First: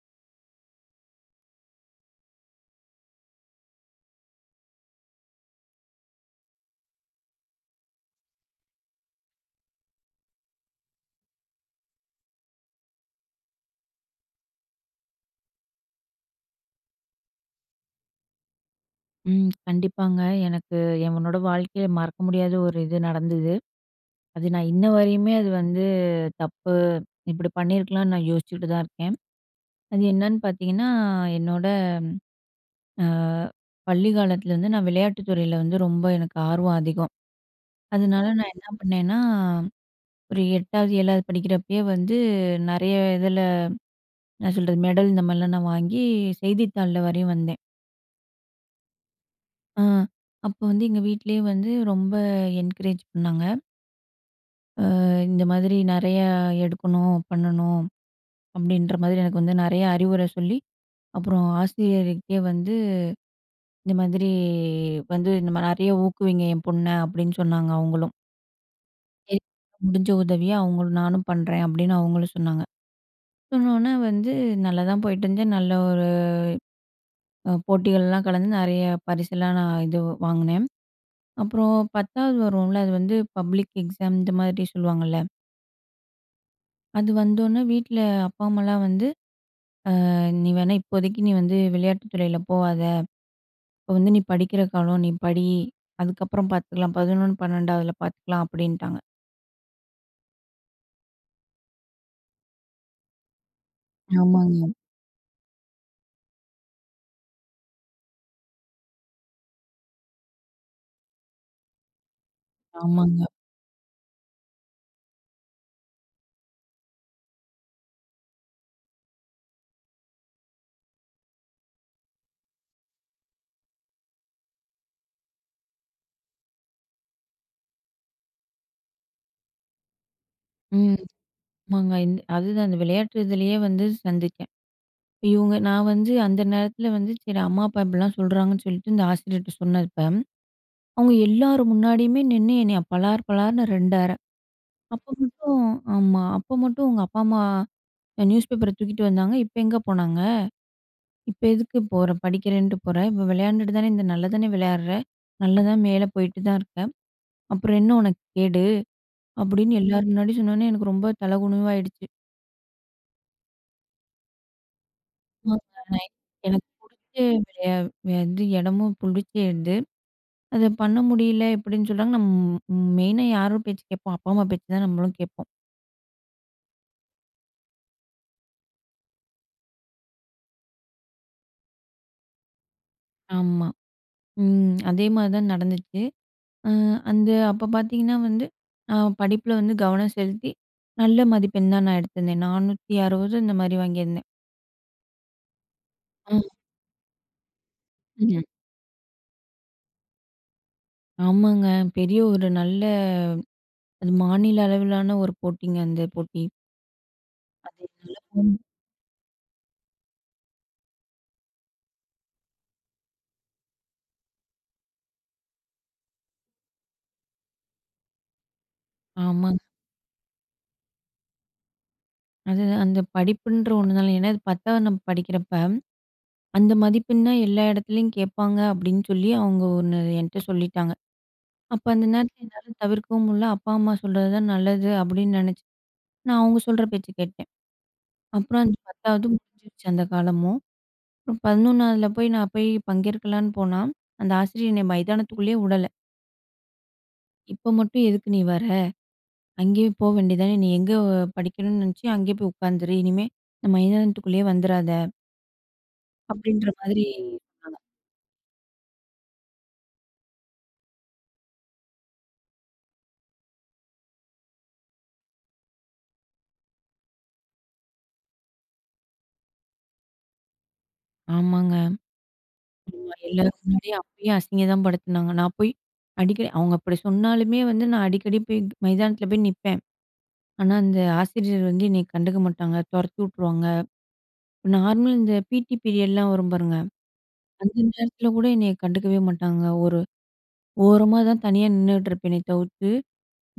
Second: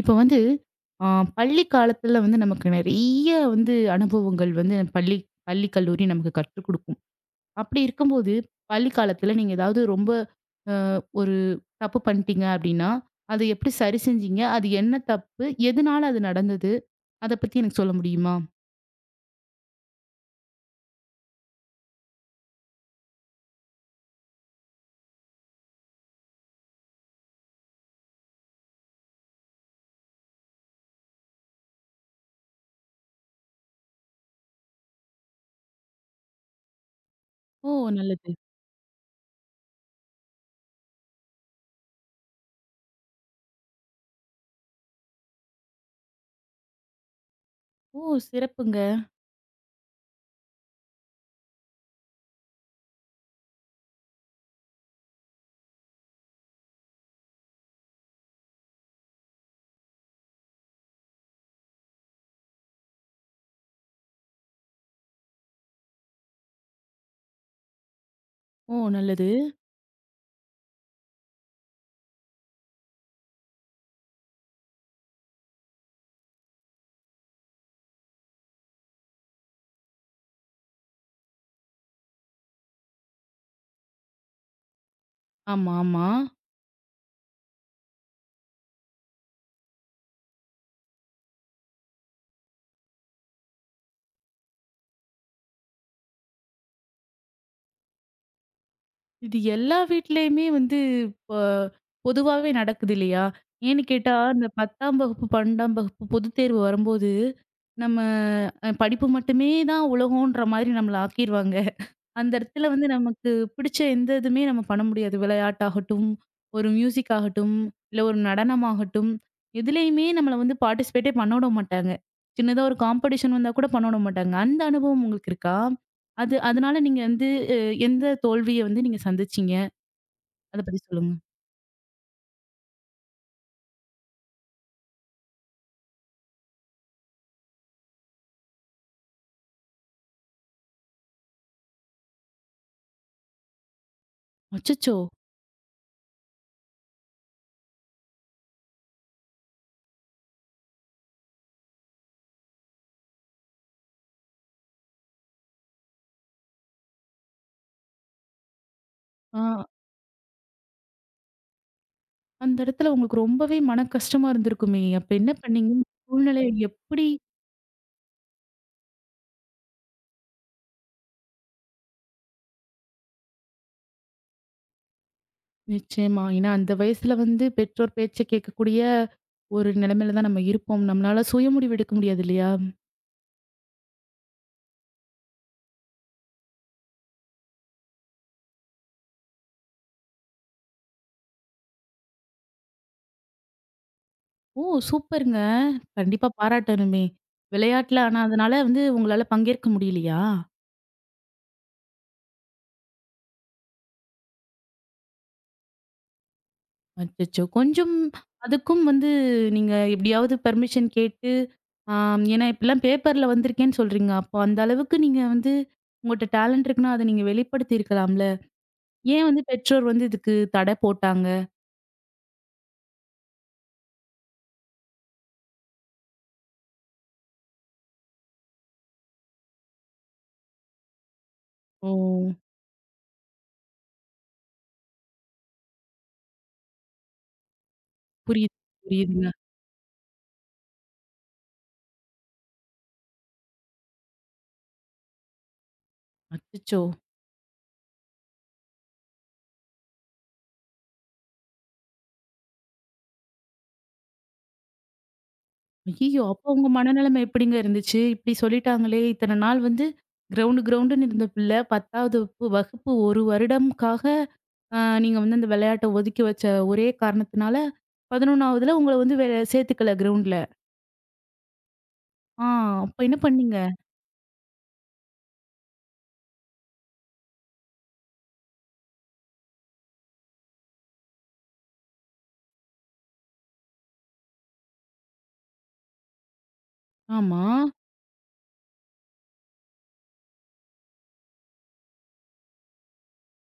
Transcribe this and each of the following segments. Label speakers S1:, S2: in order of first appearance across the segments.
S1: இப்ப வந்து ஆ பள்ளி காலத்துல வந்து நமக்கு நெறைய வந்து அனுபவங்கள் வந்து பள்ளி பள்ளி, கல்லூரி நமக்கு கற்றுக் குடுக்கும். அப்படி இருக்கும்போது, பள்ளி காலத்துல நீங்க ஏதாவது ரொம்ப ஒரு தப்பு பண்ணிட்டீங்க அப்படின்னா, அத எப்படி சரி செஞ்சீங்க? அது என்ன தப்பு? எதனால அது நடந்தது? அத பத்தி எனக்கு சொல்ல முடியுமா?
S2: ம். கண்டிப்பாங்க. எனக்கு என்னோட வாழ்க்கையில மறக்க முடியாத ஒரு இது நடந்தது. அது நான் இன்ன வரையுமே அது வந்து தப்பு, இப்படி பண்ணியிருக்கலாம்ன்னு நான் யோசிச்சுட்டு தான் இருக்கேன். அது என்னன்னு பார்த்தீங்கன்னா, என்னோட அ பள்ளி காலத்துல வந்து நான் விளையாட்டு துறையில வந்து ரொம்ப எனக்கு ஆர்வம் அதிகம்.
S1: ஓ!
S2: அதனால
S1: நல்லது.
S2: நான் என்ன பண்ணேன்னா, ஒரு 8வது, 7வது படிக்கிறப்பயே வந்து நெறைய இதில என்ன சொல்றது மெடல் இந்த மாதிரிலாம் நான் வாங்கி செய்தித்தாள்ல வரையும் வந்தேன்.
S1: ஓ! சிறப்புங்க.
S2: ஆ அப்போ வந்து எங்க வீட்லயே வந்து ரொம்ப என்கரேஜ் பண்ணாங்க. இந்த மாதிரி நெறைய எடுக்கணும், பண்ணணும் அப்படின்ற மாதிரி எனக்கு வந்து நெறைய அறிவுரை சொல்லி, அப்புறம் ஆசிரியர்கிட்டயே வந்து இந்த மாதிரி வந்து இந்த மாரி நெறைய ஊக்குவிங்க என் பொண்ண அப்படின்னு சொன்னாங்க அவங்களும்.
S1: ஓ! நல்லது.
S2: சரி முடிஞ்ச உதவிய அவங்களும் நானும் பண்றேன் அப்படின்னு அவங்களும் சொன்னாங்க. சொன்னோனே வந்து நல்லா தான் போயிட்டு இருந்தேன். நல்ல ஒரு போட்டிகள்லாம் கலந்து நெறைய பரிசெல்லாம் நான் இது வாங்குனேன். அப்புறம் 10வது வருவோம்ல, அது வந்து பப்ளிக் எக்ஸாம் இந்த மாதிரி சொல்லுவாங்கல்ல,
S1: ஆமா, ஆமா.
S2: அது வந்தோனே வீட்ல அப்பா, அம்மாலாம் வந்து நீ வேணா இப்போதைக்கு நீ வந்து விளையாட்டு துறையில போகாத. இப்போ வந்து நீ படிக்கிற காலம், நீ படி. அதுக்கப்புறம் பார்த்துக்கலாம். 11, 12வதுல பார்த்துக்கலாம் அப்படின்ட்டாங்க.
S1: இது எல்லா வீட்லயுமே வந்து இப்ப பொதுவாவே நடக்குது இல்லையா? ஏன்னு கேட்டா, இந்த
S2: ஆமாங்க,
S1: 10ஆம் வகுப்பு, 12ஆம் வகுப்பு பொதுத் தேர்வு வரும்போது, நம்ம படிப்பு மட்டுமே தான் உலகம்ன்ற மாரி நம்மள ஆக்கிருவாங்க. அந்த இடத்துல வந்து
S2: ஆமாங்க.
S1: நமக்கு பிடிச்ச எந்த இதுவுமே நம்ம பண்ண முடியாது. விளையாட்டாகட்டும், ஒரு மியூசிக் ஆகட்டும், இல்ல ஒரு நடனமாகட்டும், எதுலயுமே நம்மள வந்து பார்ட்டிசிபேட்டே பண்ண விட மாட்டாங்க. சின்னதா ஒரு காம்படிஷன் வந்தா கூட பண்ண விட மாட்டாங்க. அந்த அனுபவம் உங்களுக்கு இருக்கா? அதனால நீங்க வந்து அ எந்த தோல்விய வந்து நீங்க சந்திச்சீங்க? அத பத்தி
S2: ம்.
S1: சொல்லுங்க.
S2: ஆமாங்க. இந்த அதுதான் அந்த விளையாட்டு இதுலயே வந்து சந்திச்சேன். இப்ப இவங்க நான் வந்து அந்த நேரத்தில வந்து சரி அம்மா, அப்பா இப்படிலாம் சொல்றாங்கன்னு சொல்லிட்டு இந்த ஆசிரியர்ட்ட சொன்னப்ப, அவங்க எல்லார் முன்னாடியுமே நின்னு என்னைய பலார் பலார்ன்னு 2 அர.
S1: அச்சச்சோ!
S2: அப்ப மட்டும் ஆமா. அப்ப மட்டும் உங்க அப்பா, அம்மா நியூஸ் பேப்பர தூக்கிட்டு வந்தாங்க. இப்ப எங்க போனாங்க? இப்ப எதுக்கு போற? படிக்கிறேன்ட்டு போற. இப்ப விளையாண்டுட்டு தானே இந்த நல்லா தானே விளையாடுற. நல்லா தான் மேல போயிட்டு தான் இருக்க. அப்புறம் என்ன உனக்கு கேடு?
S1: ஆ
S2: அப்படின்னு எல்லார் முன்னாடியும் சொன்னோனே எனக்கு ரொம்ப தலகுனிவாயிடுச்சு.
S1: அந்த இடத்துல உங்களுக்கு ரொம்பவே மன கஷ்டமா இருந்திருக்குமே! அப்ப என்ன
S2: ஆமாங்க.
S1: பண்ணீங்க?
S2: நான்
S1: சூழ்நிலைய
S2: எனக்கு
S1: எப்படி
S2: புடிச்ச விளையா இது இடமும் புடிச்ச இது. அத பண்ண முடியல இப்படின்னு சொல்றாங்க. நம்ம ம் மெயினா யாரோட பேச்சு கேட்போம்? அப்பா, அம்மா பேச்சு தான் நம்மளும் கேட்போம்.
S1: நிச்சயமா. ஏன்னா அந்த வயசுல வந்து பெற்றோர் பேச்ச கேட்கக்கூடிய ஒரு நிலைமையில தான் நம்ம இருப்போம். நம்மளால சுய முடிவு எடுக்க முடியாது இல்லையா?
S2: ஆமா. ம். அதே மாரி தான் நடந்துச்சு. அ அந்த அப்ப பார்த்தீங்கன்னா வந்து, நான் படிப்புல வந்து கவனம் செலுத்தி நல்ல மதிப்பெண் தான் நான் எடுத்திருந்தேன். 460 இந்த மாரி வாங்கியிருந்தேன்.
S1: ஓ! சூப்பருங்க. கண்டிப்பா
S2: ம்.
S1: பாராட்டணுமே. விளையாட்டுல ஆனா
S2: ம்.
S1: அதனால வந்து உங்களால பங்கேற்க முடியலையா?
S2: ஆமாங்க. பெரிய ஒரு நல்ல அது மாநில அளவிலான ஒரு போட்டிங்க அந்த போட்டி.
S1: அச்சச்சோ!
S2: அது
S1: கொஞ்சம்
S2: நல்லா போகும்.
S1: அதுக்கும் வந்து நீங்க எப்படியாவது பெர்மிஷன் கேட்டு, ஆம் ஏன்னா இப்படிலாம் பேப்பர்ல வந்திருக்கேன்னு சொல்றீங்க. அப்போ அந்த அளவுக்கு நீங்க வந்து உங்கள்ட்ட டேலண்ட் இருக்குன்னா அத நீங்க வெளிப்படுத்தி இருக்கலாம்ல. ஏன் வந்து
S2: ஆமாங்க.
S1: பெற்றோர் வந்து இதுக்கு தடை போட்டாங்க?
S2: அது அந்த படிப்புன்ற ஒண்ணுனால ஏன்னா, அது 10வது நம்ம படிக்கிறப்ப, அந்த மதிப்பெண் தான் எல்லா இடத்துலயும் கேட்பாங்க அப்படின்னு சொல்லி அவங்க ஒண்ணு என்ட்ட சொல்லிட்டாங்க. அப்ப
S1: ஓ!
S2: அந்த நேரத்துல என்னால தவிர்க்கவும் முடியல. அப்பா, அம்மா சொல்றது தான் நல்லது அப்படின்னு நினைச்சு, நான் அவங்க சொல்ற பேச்ச கேட்டேன்.
S1: புரியுது,
S2: அப்புறம் அந்த
S1: புரியுதுங்க.
S2: 10வது முடிஞ்சிருச்சு அந்த காலமும். அப்புறம் 11வதுல போய் நான் போய் பங்கேற்கலான்னு போனா, அந்த ஆசிரியர் என்னை மைதானத்துக்குள்ளேயே விடல.
S1: அச்சச்சோ!
S2: "இப்ப மட்டும் எதுக்கு நீ வர?" அங்கேயே போ வேண்டியதானே! நீ எங்க படிக்கணும்னு நினச்சியோ, அங்கேயே போய் உட்காந்துரு. இனிமே இந்த மைதானத்துக்குள்ளேயே வந்துராத!
S1: ஐய்யய்யோ! அப்போ
S2: அப்பிடின்ற
S1: உங்க
S2: மாதிரி
S1: மனநிலைமை எப்படிங்க
S2: சொன்னாங்க.
S1: இருந்துச்சு? இப்படி சொல்லிட்டாங்களே, இத்தன நாள் வந்து கிரவுண்டு கிரவுண்டுன்னு இருந்த பிள்ளை 10வது வகுப்பு வகுப்பு 1 வருடம்க்காக அ நீங்க வந்து அந்த விளையாட்ட ஒதுக்கி வச்ச ஒரே காரணத்தினால 11வதுல உங்கள வந்து சேர்த்துக்கல கிரவுண்ட்ல.
S2: ஆமாங்க.
S1: ஆ அப்ப
S2: ஆமா.
S1: என்ன
S2: எல்லாரும்
S1: பண்ணீங்க?
S2: முன்னாடியும் அப்பயும் அசிங்க தான் படுத்துனாங்க. நான் போய் அடிக்கடி அவுங்க அப்பிடி சொன்னாலுமே வந்து நான் அடிக்கடி போய் மைதானத்தில போய் நிப்பேன். ஆனா, அந்த ஆசிரியர் வந்து என்னைய கண்டுக்க மாட்டாங்க. தொரத்தி விட்டுருவாங்க. நார்மல் இந்த பிடி பீரியட்லாம் வரும் பாருங்க.
S1: ஆமா.
S2: அந்த நேரத்தில கூட என்னைய கண்டுக்கவே மாட்டாங்க. ஒரு ஓரமா தான் தனியா நின்னுட்டு இருப்பேனே தவிர்த்து,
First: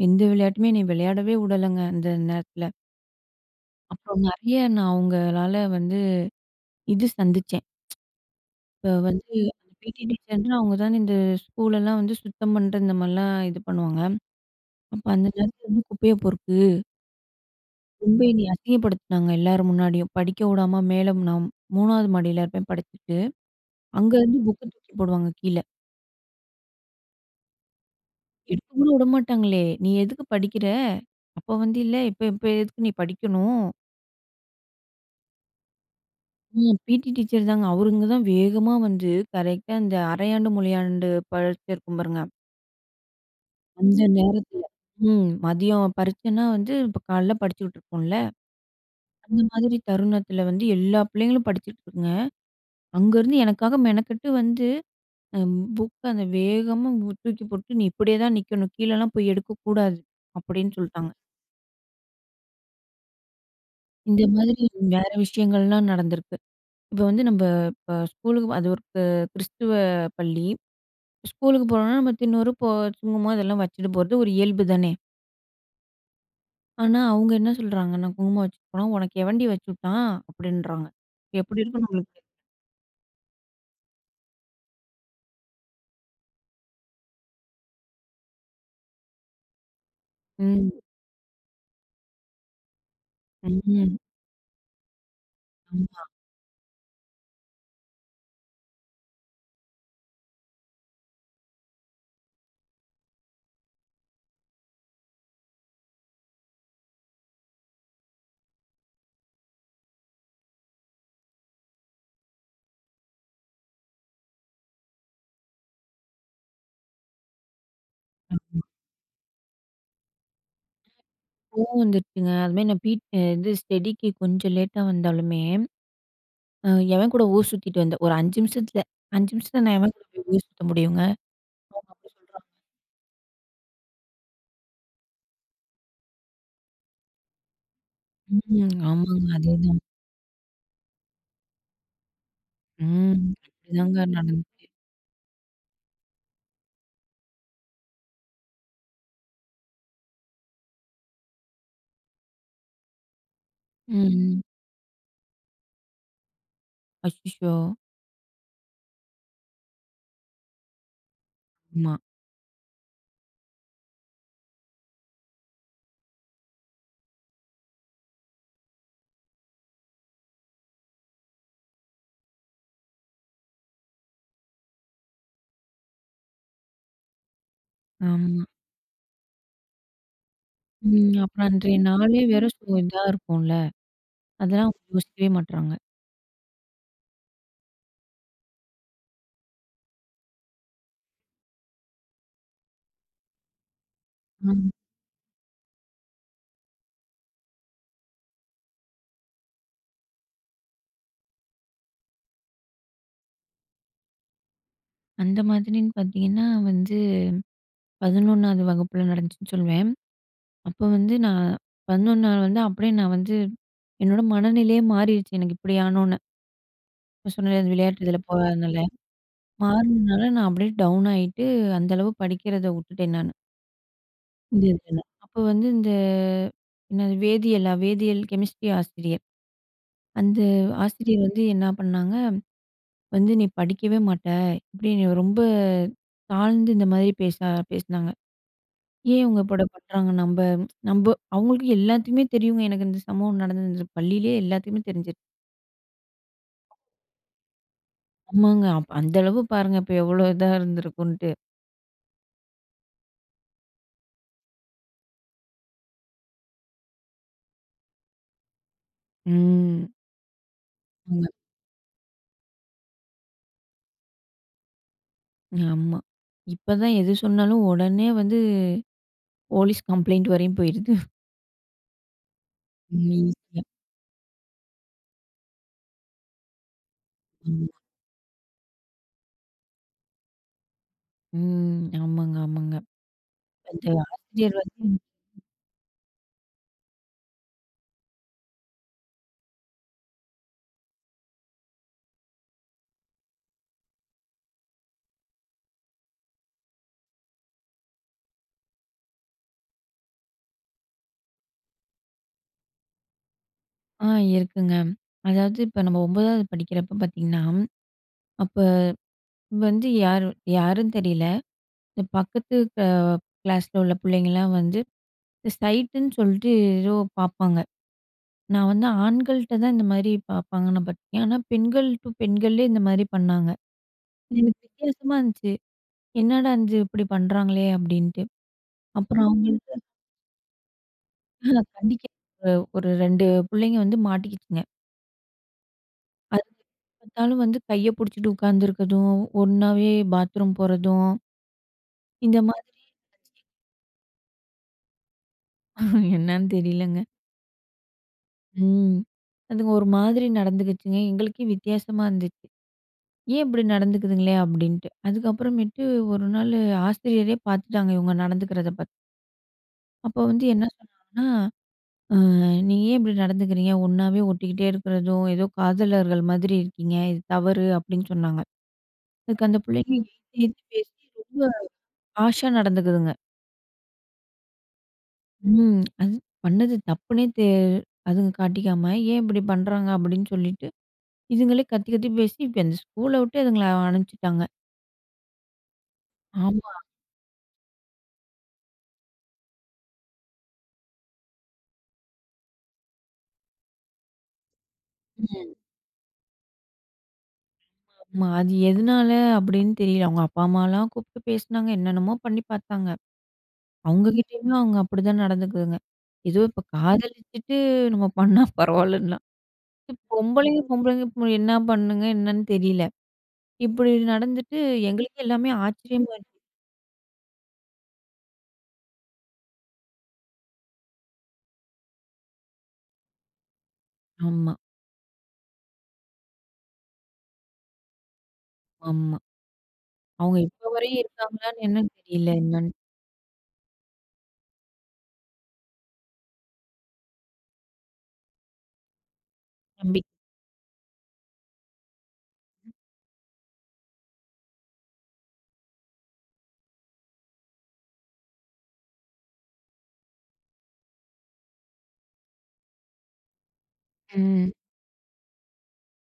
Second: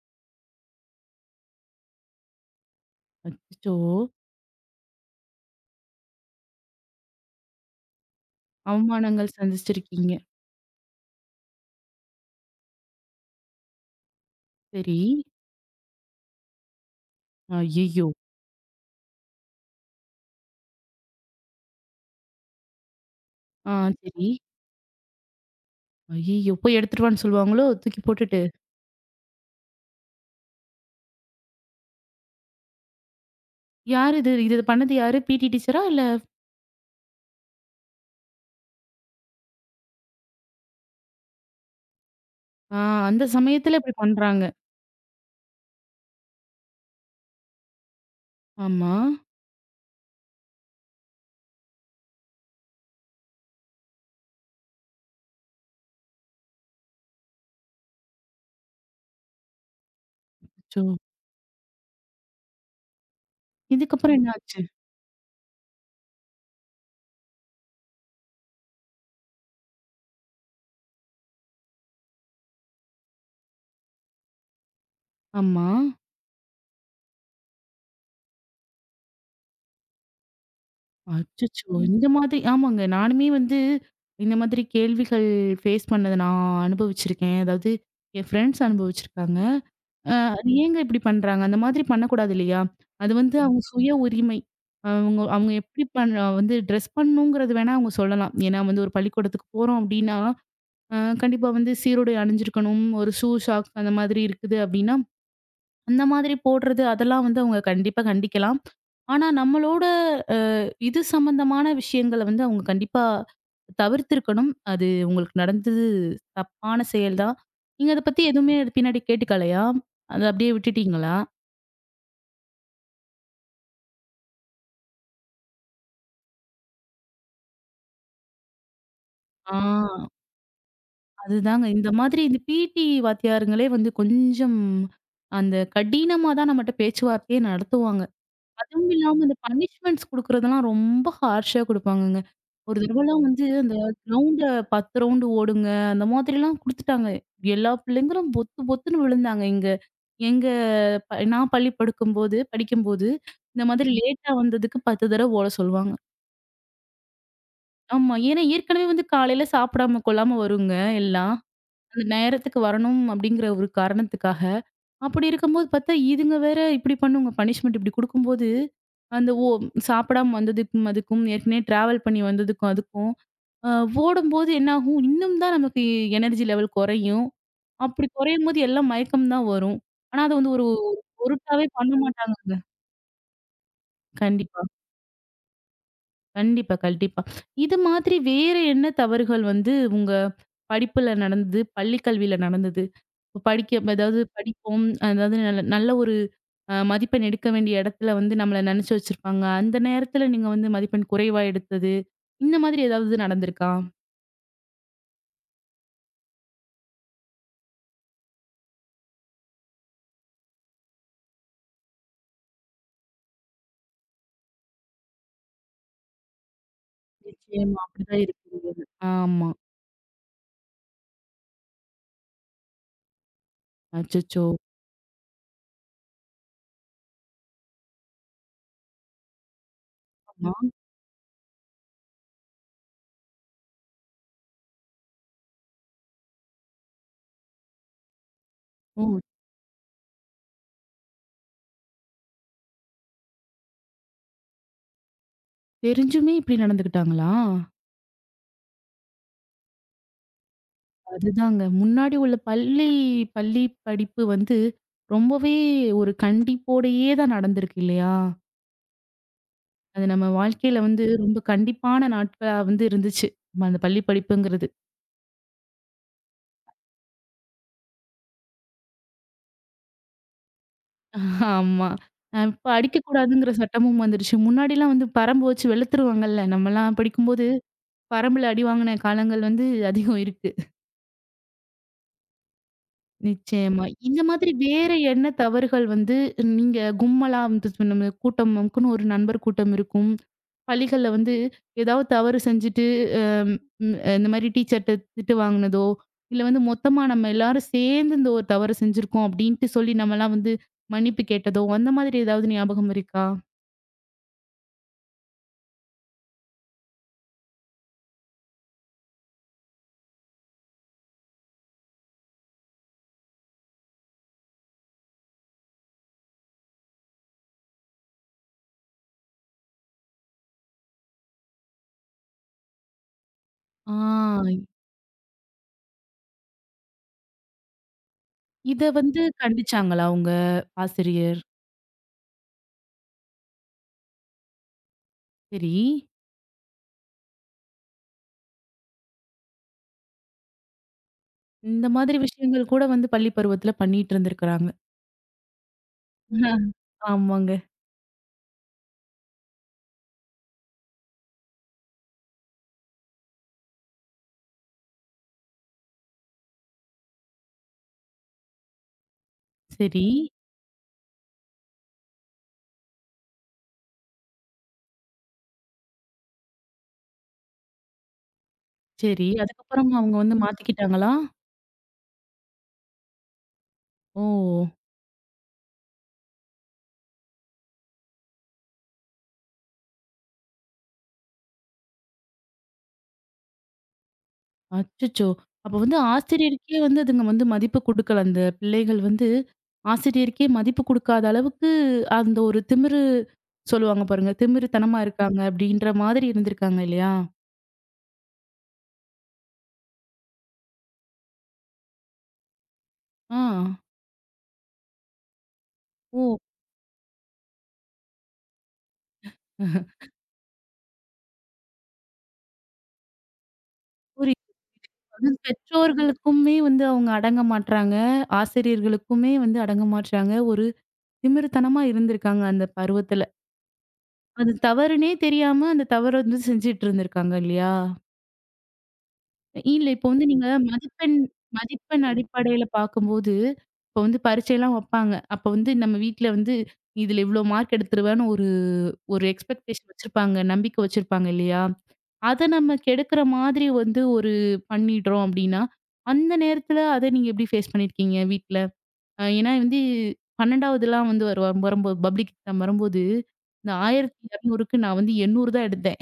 S2: எந்த விளையாட்டுமே என்னைய விளையாடவே விடலங்க அந்த நேரத்தில.
S1: அச்சச்சோ!
S2: அப்புறம் நெறைய நான் அவங்களால வந்து இது சந்திச்சேன். இப்ப வந்து
S1: அவமானங்கள்
S2: அந்த பிடி
S1: சந்திச்சிருக்கீங்க.
S2: டீச்சர்ன்னா அவங்க தான் இந்த ஸ்கூலெல்லாம் வந்து சுத்தம் பண்றது இந்த மாரிலாம் இது பண்ணுவாங்க.
S1: சரி.
S2: அப்ப அந்த நேரத்துல வந்து குப்பைய பொறுக்கு,
S1: ஐய்யய்யோ!
S2: ரொம்ப என்னைய அசிங்கப்படுத்துனாங்க எல்லார் முன்னாடியும். படிக்க விடாம மேல நான் 3வது மாடியில இருப்பேன் படிச்சுட்டு.
S1: ஆ
S2: அங்க
S1: சரி.
S2: இருந்து புக்க தூக்கி போடுவாங்க கீழ.
S1: ஐய்யய்யோ! போய் எடுத்துட்டு வான்னு சொல்லுவாங்களோ? தூக்கி போட்டுட்டு.
S2: எடுத்து கூட விடமாட்டாங்களே! "நீ எதுக்கு படிக்கிற?" அப்ப வந்து "இல்ல இப்ப இப்ப எதுக்கு நீ படிக்கணும்?"
S1: யாரு இது? இத பண்ணது யாரு? பிடி டீச்சரா? இல்ல
S2: ம் பிடி டீச்சர் தாங்க. அவருங்க தான் வேகமா வந்து கரெக்ட்டா இந்த அரையாண்டு, முழுயாண்டு பரீட்சை இருக்கும் பாருங்க.
S1: ஆ, அந்த சமயத்துல இப்டி
S2: அந்த
S1: பண்றாங்க.
S2: நேரத்துல. ம். மதியம் பரீட்சைன்னா வந்து இப்ப காலைல படிச்சுக்கிட்டு இருப்போம்ல.
S1: ஆமா.
S2: அந்த மாதிரி தருணத்துல வந்து எல்லா பிள்ளைங்களும் படிச்சுட்டு இருக்குங்க. அங்கருந்து எனக்காக மெனக்கெட்டு வந்து அ புக்க அந்த வேகமா தூக்கி போட்டு, "நீ இப்படியே தான் நிக்கணும். கீழலாம் போய் எடுக்கக்கூடாது." அப்படின்னு
S1: அச்சோ!
S2: சொல்ட்டாங்க.
S1: இதுக்கப்புறம்
S2: இந்த
S1: என்ன ஆச்சு?
S2: மாதிரி வேற விஷயங்கள்லாம் நடந்திருக்கு. இப்ப வந்து நம்ப இப்ப ஸ்கூலுக்கு அது ஒரு கிறிஸ்துவ பள்ளி. ஸ்கூலுக்கு போறோம்னா நம்ம தின்னூறு, சுங்குமம் இதெல்லாம் வச்சுட்டு போறது ஒரு இயல்பு தானே!
S1: ஆமா.
S2: ஆனா, அவங்க என்ன சொல்றாங்கன்னா, குங்குமம் வச்சு போனா, "உனக்கு எவன்டி வச்சுட்டான்?" அப்படின்றாங்க. எப்படி
S1: அச்சச்சோ!
S2: இருக்கும்
S1: இந்த
S2: நம்மளுக்கு?
S1: மாதிரி ஆமாங்க. நானுமே வந்து இந்த மாதிரி கேள்விகள் ஃபேஸ் பண்ணத நான் அனுபவிச்சிருக்கேன். அதாவது என் ஃப்ரெண்ட்ஸ் அனுபவிச்சிருக்காங்க. அது
S2: ம்.
S1: ஏங்க இப்டி பண்றாங்க? அந்த மாதிரி பண்ணக்கூடாது இல்லையா? அது வந்து அவங்க சுய
S2: ம்.
S1: உரிமை. அவங்க அவங்க எப்டி
S2: ஆமா,
S1: பண் வந்து ட்ரெஸ் பண்ணணுங்கிறது வேணா அவங்க சொல்லலாம். ஏன்னா வந்து ஒரு பள்ளிக்கூடத்துக்கு போறோம் அப்டின்னா, அ கண்டிப்பா வந்து சீருடை அணிஞ்சிருக்கணும். ஒரு ஷூ, சாக்ஸ் அந்த மாதிரி இருக்குது அப்டின்னா அந்த மாதிரி போடுறது அதெல்லாம் வந்து அவங்க கண்டிப்பா கண்டிக்கலாம். ஆனா நம்மளோட அ இது சம்மந்தமான விஷயங்கள வந்து அவங்க கண்டிப்பா தவிர்த்திருக்கணும். அது உங்களுக்கு நடந்தது தப்பான செயல் தான். நீங்க அத பத்தி எதுவுமே
S2: ஆமா.
S1: பின்னாடி கேட்டுக்கலையா? அத அப்படியே விட்டுட்டீங்களா?
S2: கோவம் வந்துருச்சுங்க. அதுமாரி நான் பீட் இது ஸ்டடிக்கு கொஞ்சம் லேட்டா வந்தாலுமே, அ எவன் கூட ஊர் சுத்திட்டு வந்தேன். ஒரு 5 நிமிஷத்துல 5
S1: ஆ
S2: நிமிஷத்துல நான் எவன் கூட போய் ஊர் சுத்த முடியுங்க?
S1: அதுதாங்க.
S2: அவங்க
S1: இந்த
S2: அப்படி
S1: மாதிரி இந்த
S2: சொல்றாங்க.
S1: பிடி வாத்தியாருங்களே வந்து கொஞ்சம் அந்த கடினமா தான் நம்மட்ட பேச்சுவார்த்தையே நடத்துவாங்க.
S2: ம்.
S1: அதுவும் இல்லாம
S2: ஆமாங்க.
S1: இந்த
S2: அதேதான்.
S1: பனிஷ்மெண்ட்ஸ் குடுக்குறதெல்லாம் ரொம்ப ஹார்ஷா குடுப்பாங்கங்க. ஒரு
S2: ம்.
S1: தடவலாம் வந்து அந்த
S2: அப்படிதாங்க
S1: கிரவுண்ட
S2: நடந்துச்சு.
S1: 10 ரவுண்டு ஓடுங்க, அந்த மாதிரிலாம் குடுத்துட்டாங்க. எல்லா பிள்ளைங்களும் பொத்து பொத்துன்னு விழுந்தாங்க. இங்க எங்க நான் பள்ளி படிக்கும்போது, இந்த மாதிரி
S2: ம்,
S1: லேட்டா
S2: ம்.
S1: வந்ததுக்கு 10 தடவ ஓட சொல்லுவாங்க.
S2: அச்சச்சோ!
S1: ஆமா. ஏன்னா ஏற்கனவே வந்து காலையில சாப்பிடாம கொள்ளாம வருங்க எல்லாம்.
S2: ஆமா,
S1: அந்த நேரத்துக்கு வரணும் அப்படிங்கிற ஒரு காரணத்துக்காக. அப்படி இருக்கும்போது பார்த்தா, இதுங்க வேற இப்படி பண்ணுங்க. பனிஷ்மெண்ட் இப்படி குடுக்கும்போது, அந்த ஓ சாப்பிடாம வந்ததுக்கும், அதுக்கும் ஏற்கனவே டிராவல் பண்ணி வந்ததுக்கும், அதுக்கும் அ ஓடும்போது என்னாகும், இன்னும் தான் நமக்கு எனர்ஜி லெவல் குறையும். அப்படி
S2: ஆமா.
S1: குறையும்போது எல்லாம் மயக்கம் தான் வரும். ஆனா, அத வந்து ஒரு
S2: ம். அப்புறம்
S1: பொருட்டாவே
S2: அன்றைய
S1: பண்ண
S2: நாளே வேற
S1: மாட்டாங்கங்க.
S2: சோ இதா இருக்கும்ல.
S1: கண்டிப்பா,
S2: அதெல்லாம் அவங்க யோசிக்கவே மாட்றாங்க.
S1: கண்டிப்பா, கண்டிப்பா. இது மாதிரி வேற என்ன தவறுகள் வந்து உங்க படிப்புல நடந்தது? பள்ளி கல்வியில நடந்தது? இப்ப படிக்க அதாவது
S2: ஆமா.
S1: படிப்போம், அதாவது நல்ல நல்ல ஒரு மதிப்பெண் எடுக்க வேண்டிய இடத்துல வந்து நம்மள நினைச்சு வச்சிருப்பாங்க. அந்த நேரத்துல நீங்க வந்து மதிப்பெண் குறைவா எடுத்தது, இந்த மாதிரி ஏதாவது நடந்திருக்கா?
S2: அந்த மாதிரின்னு பார்த்தீங்கன்னா வந்து 11வது வகுப்புல நடந்துச்சுன்னு சொல்வேன். அப்போ வந்து நான் 11 வந்து அப்படியே நான் வந்து என்னோட மனநிலையே மாறிருச்சு. எனக்கு இப்படி ஆனோன்னே. இப்ப சொன்னேன்ல அந்த
S1: நிச்சயமா
S2: விளையாட்டு இதுல
S1: அப்படிதான்
S2: போகாதனால.
S1: இருக்கு. ஆமா.
S2: மாறுனனால நான் அப்படியே டவுன் ஆயிட்டு, அந்த அளவு படிக்கிறத உட்டுட்டேன் நானு.
S1: அச்சச்சோ!
S2: இந்த இதுல. அப்போ வந்து இந்த என்னது வேதியியலா? வேதியியல் கெமிஸ்ட்ரி ஆசிரியர். அந்த
S1: ஆமா.
S2: ஆசிரியர் வந்து என்ன பண்ணாங்க, "வந்து நீ படிக்கவே மாட்ட. இப்படி நீ ரொம்ப தாழ்ந்து இந்த மாதிரி பேச பேசினாங்க."
S1: ஓ!
S2: ஏன் இவங்க இப்படி பண்றாங்க? நம்ப நம்ப அவங்களுக்கு எல்லாத்தையுமே தெரியுங்க. எனக்கு இந்த சம்பவம் நடந்தது இந்த பள்ளியிலேயே எல்லாத்தையுமே தெரிஞ்சிருச்சு.
S1: தெரிஞ்சுமே இப்படி நடந்துக்கிட்டாங்களா?
S2: ஆமாங்க. அப்ப அந்த அளவு பாருங்க இப்ப எவ்வளோ இதா இருந்திருக்குன்ட்டு.
S1: அதுதாங்க. முன்னாடி உள்ள பள்ளி பள்ளி படிப்பு வந்து ரொம்பவே ஒரு கண்டிப்போடையே தான் நடந்திருக்கு இல்லையா?
S2: ம்.
S1: அது நம்ம வாழ்க்கையில வந்து
S2: ஆமா.
S1: ரொம்ப கண்டிப்பான நாட்களா வந்து இருந்துச்சு. நம்ம அந்த பள்ளி படிப்புங்கிறது.
S2: ஆமா. இப்ப தான் எது சொன்னாலும் உடனே வந்து போலீஸ் கம்ப்ளைண்ட் வரையும் போயிருது.
S1: ஆமா. இப்ப
S2: ம்.
S1: அடிக்கக்கூடாதுங்கிற
S2: ஈஸியா.
S1: சட்டமும் வந்துருச்சு. முன்னாடிலாம் வந்து பரம்பு வச்சு வெளுத்துருவாங்கல்ல. நம்மலாம் படிக்கும்போது
S2: ஆமா.
S1: பரம்புல அடி வாங்கின காலங்கள் வந்து அதிகம் இருக்கு.
S2: ம். ஆமாங்க, ஆமாங்க. அந்த
S1: நிச்சயமா. இந்த மாதிரி
S2: ஆசிரியர் வந்து
S1: வேற என்ன தவறுகள் வந்து நீங்க கும்மலா வந்து நம்ம கூட்டம் நமக்குன்னு ஒரு நண்பர் கூட்டம் இருக்கும். பள்ளிகள்ல வந்து ஏதாவது தவறு செஞ்சுட்டு அம் ம் இந்த மாரி டீச்சர்ட்ட திட்டு வாங்குனதோ, இல்ல வந்து மொத்தமா நம்ம எல்லாரும் சேர்ந்து இந்த ஒரு தவறு செஞ்சிருக்கோம் அப்டின்ட்டு சொல்லி நம்மலாம் வந்து மன்னிப்பு கேட்டதோ, அந்த மாதிரி ஏதாவது ஞாபகம் இருக்கா?
S2: ஆ இருக்குங்க. அதாவது இப்ப நம்ம 9வது படிக்கிறப்ப பார்த்தீங்கன்னா, அப்ப வந்து யாரு யாருன்னு தெரியல. இந்த பக்கத்து கிளாஸ்ல உள்ள பிள்ளைங்கலாம் வந்து இந்த சைட்டுன்னு சொல்லிட்டு ஏதோ பார்ப்பாங்க. நான் வந்து ஆண்கள்ட்ட தான் இந்த மாதிரி பார்ப்பாங்கன்னு பட்டேன். ஆனா பெண்கள் டூ பெண்களே இந்த மாதிரி பண்ணாங்க.
S1: ஆ.
S2: இது ம். எனக்கு வித்தியாசமா இருந்துச்சு. என்னடா இது இப்படி பண்றாங்களே அப்படின்ட்டு.
S1: இத வந்து
S2: அப்புறம் அவங்களுக்கு
S1: கண்டிச்சாங்களா உங்க ஆசிரியர்?
S2: நான் கண்டிக்க ஒரு 2 புள்ளைங்க வந்து மாட்டிக்கிச்சுங்க.
S1: சரி.
S2: அது பார்த்தாலும் வந்து கைய புடிச்சுட்டு உட்காந்துருக்கதும், ஒண்ணாவே பாத்ரூம் போறதும்,
S1: இந்த மாதிரி
S2: இந்த மாதிரி
S1: விஷயங்கள் கூட வந்து பள்ளி பருவத்துல பண்ணிட்டு இருந்திருக்கிறாங்க.
S2: என்னன்னு தெரியலங்க.
S1: ஆமாங்க.
S2: ம். அதுங்க ஒரு மாதிரி நடந்துக்கிச்சுங்க. எங்களுக்கே வித்தியாசமா இருந்துச்சு. ஏன் இப்படி நடந்துக்குதுங்களே அப்படின்ட்டு. அதுக்கப்புறமேட்டு ஒரு நாள் ஆசிரியரே பார்த்துட்டாங்க இவங்க நடந்துக்கிறத பார்த்து.
S1: சரி,
S2: அப்போ வந்து என்ன சொன்னாங்கன்னா, "அ நீங்க ஏன் இப்படி நடந்துக்கிறீங்க? ஒண்ணாவே ஒட்டிக்கிட்டே இருக்கிறதும், ஏதோ காதலர்கள் மாதிரி இருக்கீங்க. இது தவறு." அப்படின்னு சொன்னாங்க.
S1: சரி.
S2: அதுக்கு அந்த
S1: அதுக்கப்புறம்
S2: பிள்ளைங்க
S1: அவங்க வந்து
S2: எதித்து எதித்து பேசி
S1: மாத்திக்கிட்டாங்களா?
S2: ரொம்ப ஹார்ஷா நடந்துக்குதுங்க.
S1: ஓ!
S2: ம். அது பண்ணது தப்புன்னே அதுங்க காட்டிக்காம, ஏன் இப்படி பண்றாங்க அப்படின்னு சொல்லிட்டு, இதுங்களே கத்தி கத்தி பேசி இப்ப அந்த ஸ்கூல விட்டு அதுங்கள அனுப்பிச்சுட்டாங்க.
S1: அச்சச்சோ! அப்ப வந்து
S2: ஆமா.
S1: ஆசிரியருக்கே வந்து அதுங்க வந்து மதிப்பு குடுக்கல. அந்த பிள்ளைகள் வந்து ஆசிரியருக்கே மதிப்பு குடுக்காத அளவுக்கு அந்த ஒரு திமிரு சொல்லுவாங்க பாருங்க. திமிருத்தனமா இருக்காங்க
S2: ம்.
S1: அப்படின்ற மாதிரி இருந்திருக்காங்க இல்லையா?
S2: ஆமா. அது எதுனால அப்படின்னு தெரியல. அவங்க அப்பா, அம்மாலாம் கூப்பிட்டு பேசினாங்க. என்னென்னமோ பண்ணி பார்த்தாங்க.
S1: ஆ.
S2: அவங்க ம். கிட்டயுமே அவங்க அப்படிதான் நடந்துக்குதுங்க.
S1: ஓ!
S2: ஏதோ இப்ப காதலிச்சுட்டு நம்ம பண்ணா பரவாயில்லலாம். பொம்பளைங்க பொம்பளைங்க இப்ப என்ன பண்ணுங்க என்னன்னு தெரியல. இப்படி
S1: புரியுது.
S2: நடந்துட்டு எங்களுக்கே
S1: அதுவும்
S2: எல்லாமே ஆச்சரியமா இருக்கு.
S1: பெற்றோர்களுக்குமே வந்து அவங்க அடங்க மாட்றாங்க. ஆசிரியர்களுக்குமே வந்து அடங்க மாட்றாங்க. ஒரு திமிருத்தனமா இருந்திருக்காங்க அந்த பருவத்துல.
S2: ஆமா,
S1: அது தவறுனே தெரியாம அந்த தவற வந்து செஞ்சுட்டு இருந்திருக்காங்க இல்லையா?
S2: ஆமா.
S1: இல்ல இப்போ வந்து
S2: அவங்க
S1: நீங்க
S2: இப்ப வரையும்
S1: மதிப்பெண்
S2: இருக்காங்களான்னு என்னன்னு
S1: மதிப்பெண்
S2: தெரியல.
S1: அடிப்படையில
S2: என்னன்னு
S1: பார்க்கும்போது, இப்போ வந்து பரீட்சைலாம் வப்பாங்க. அப்போ வந்து நம்ம வீட்ல வந்து இதுல இவ்ளோ மார்க் எடுத்துருவேன்னு ஒரு ஒரு எக்ஸ்பெக்டேஷன்
S2: நம்பி
S1: வச்சிருப்பாங்க. நம்பிக்கை வச்சிருப்பாங்க இல்லையா? அத நம்ம கெடுக்குற மாதிரி வந்து ஒரு பண்ணிடுறோம் அப்டின்னா, அந்த நேரத்துல அத நீங்க எப்டி ஃபேஸ் பண்ணியிருக்கீங்க வீட்ல? ஏன்னா வந்து 12வதுலாம் வந்து வரும்போது பப்ளிக் எக்ஸாம் வரும்போது, இந்த
S2: ம்.
S1: 1200க்கு நான் வந்து 800 தான் எடுத்தேன்.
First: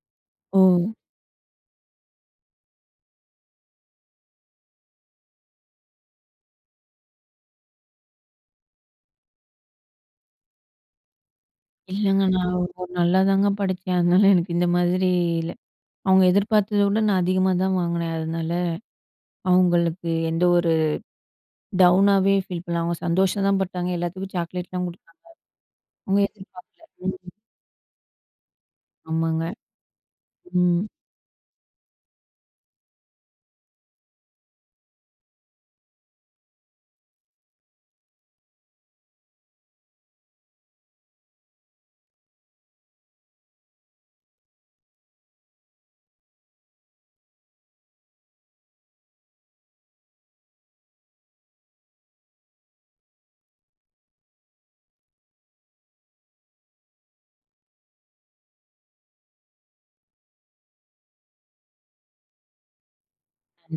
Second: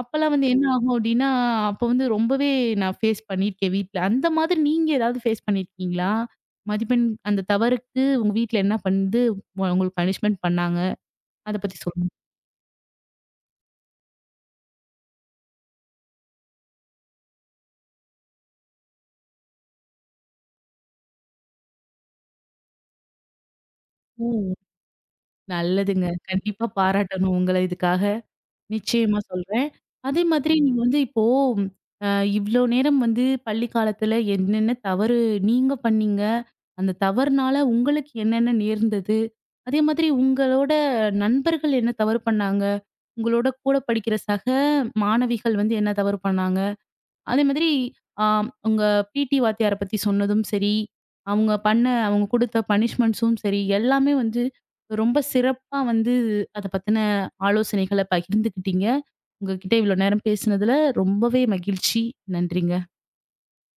S1: அப்பல்லாம் வந்து
S2: ஓ!
S1: என்ன ஆகும் அப்டின்னா, அப்ப வந்து ரொம்பவே நான் ஃபேஸ் பண்ணியிருக்கேன் வீட்ல. அந்த மாதிரி நீங்க ஏதாவது ஃபேஸ் பண்ணியிருக்கீங்களா? மதிப்பெண் அந்த தவறுக்கு உங்க வீட்ல என்ன பண்ணுது உங்களுக்கு பனிஷ்மென்ட் பண்ணாங்க. அத பத்தி சொல்லுங்க.
S2: இல்லங்க. நான் ஒரு நல்லா தாங்க படிச்சேன். அதனால எனக்கு இந்த மாதிரி இல்ல. அவங்க எதிர்பார்த்தத விட நான் அதிகமா தான் வாங்கினேன். அதனால அவங்களுக்கு எந்த ஒரு டவுனாவே ஃபீல் பண்ணல. அவங்க சந்தோஷம் தான் பட்டாங்க.
S1: ஓ!
S2: எல்லாத்துக்கும் சாக்லேட்லாம் குடுத்தாங்க.
S1: நல்லதுங்க.
S2: அவங்க
S1: கண்டிப்பா
S2: எதிர்பார்க்கல. ம்.
S1: பாராட்டணும் உங்கள இதுக்காக. நிச்சயமா
S2: ஆமாங்க.
S1: சொல்றேன். அதே மாதிரி நீங்க வந்து இப்போ அ இவ்ளோ நேரம் வந்து பள்ளி காலத்துல என்னென்ன தவறு நீங்க பண்ணீங்க? அந்த தவறுனால உங்களுக்கு என்னென்ன நேர்ந்தது? அதே மாதிரி உங்களோட நண்பர்கள் என்ன தவறு பண்ணாங்க? உங்களோட கூட படிக்கிற சக மாணவிகள் வந்து என்ன தவறு பண்ணாங்க? அதே மாதிரி ஆம், உங்க பிடி வாத்தியார பத்தி சொன்னதும் சரி, அவங்க பண்ண அவங்க குடுத்த பனிஷ்மெண்ட்ஸும் சரி, எல்லாமே வந்து ரொம்ப சிறப்பா வந்து அத பத்தின ஆலோசனைகள பகிர்ந்துக்கிட்டீங்க. உங்ககிட்ட இவ்ளோ நேரம் பேசினதுல ரொம்பவே மகிழ்ச்சி. நன்றிங்க.
S2: ம்.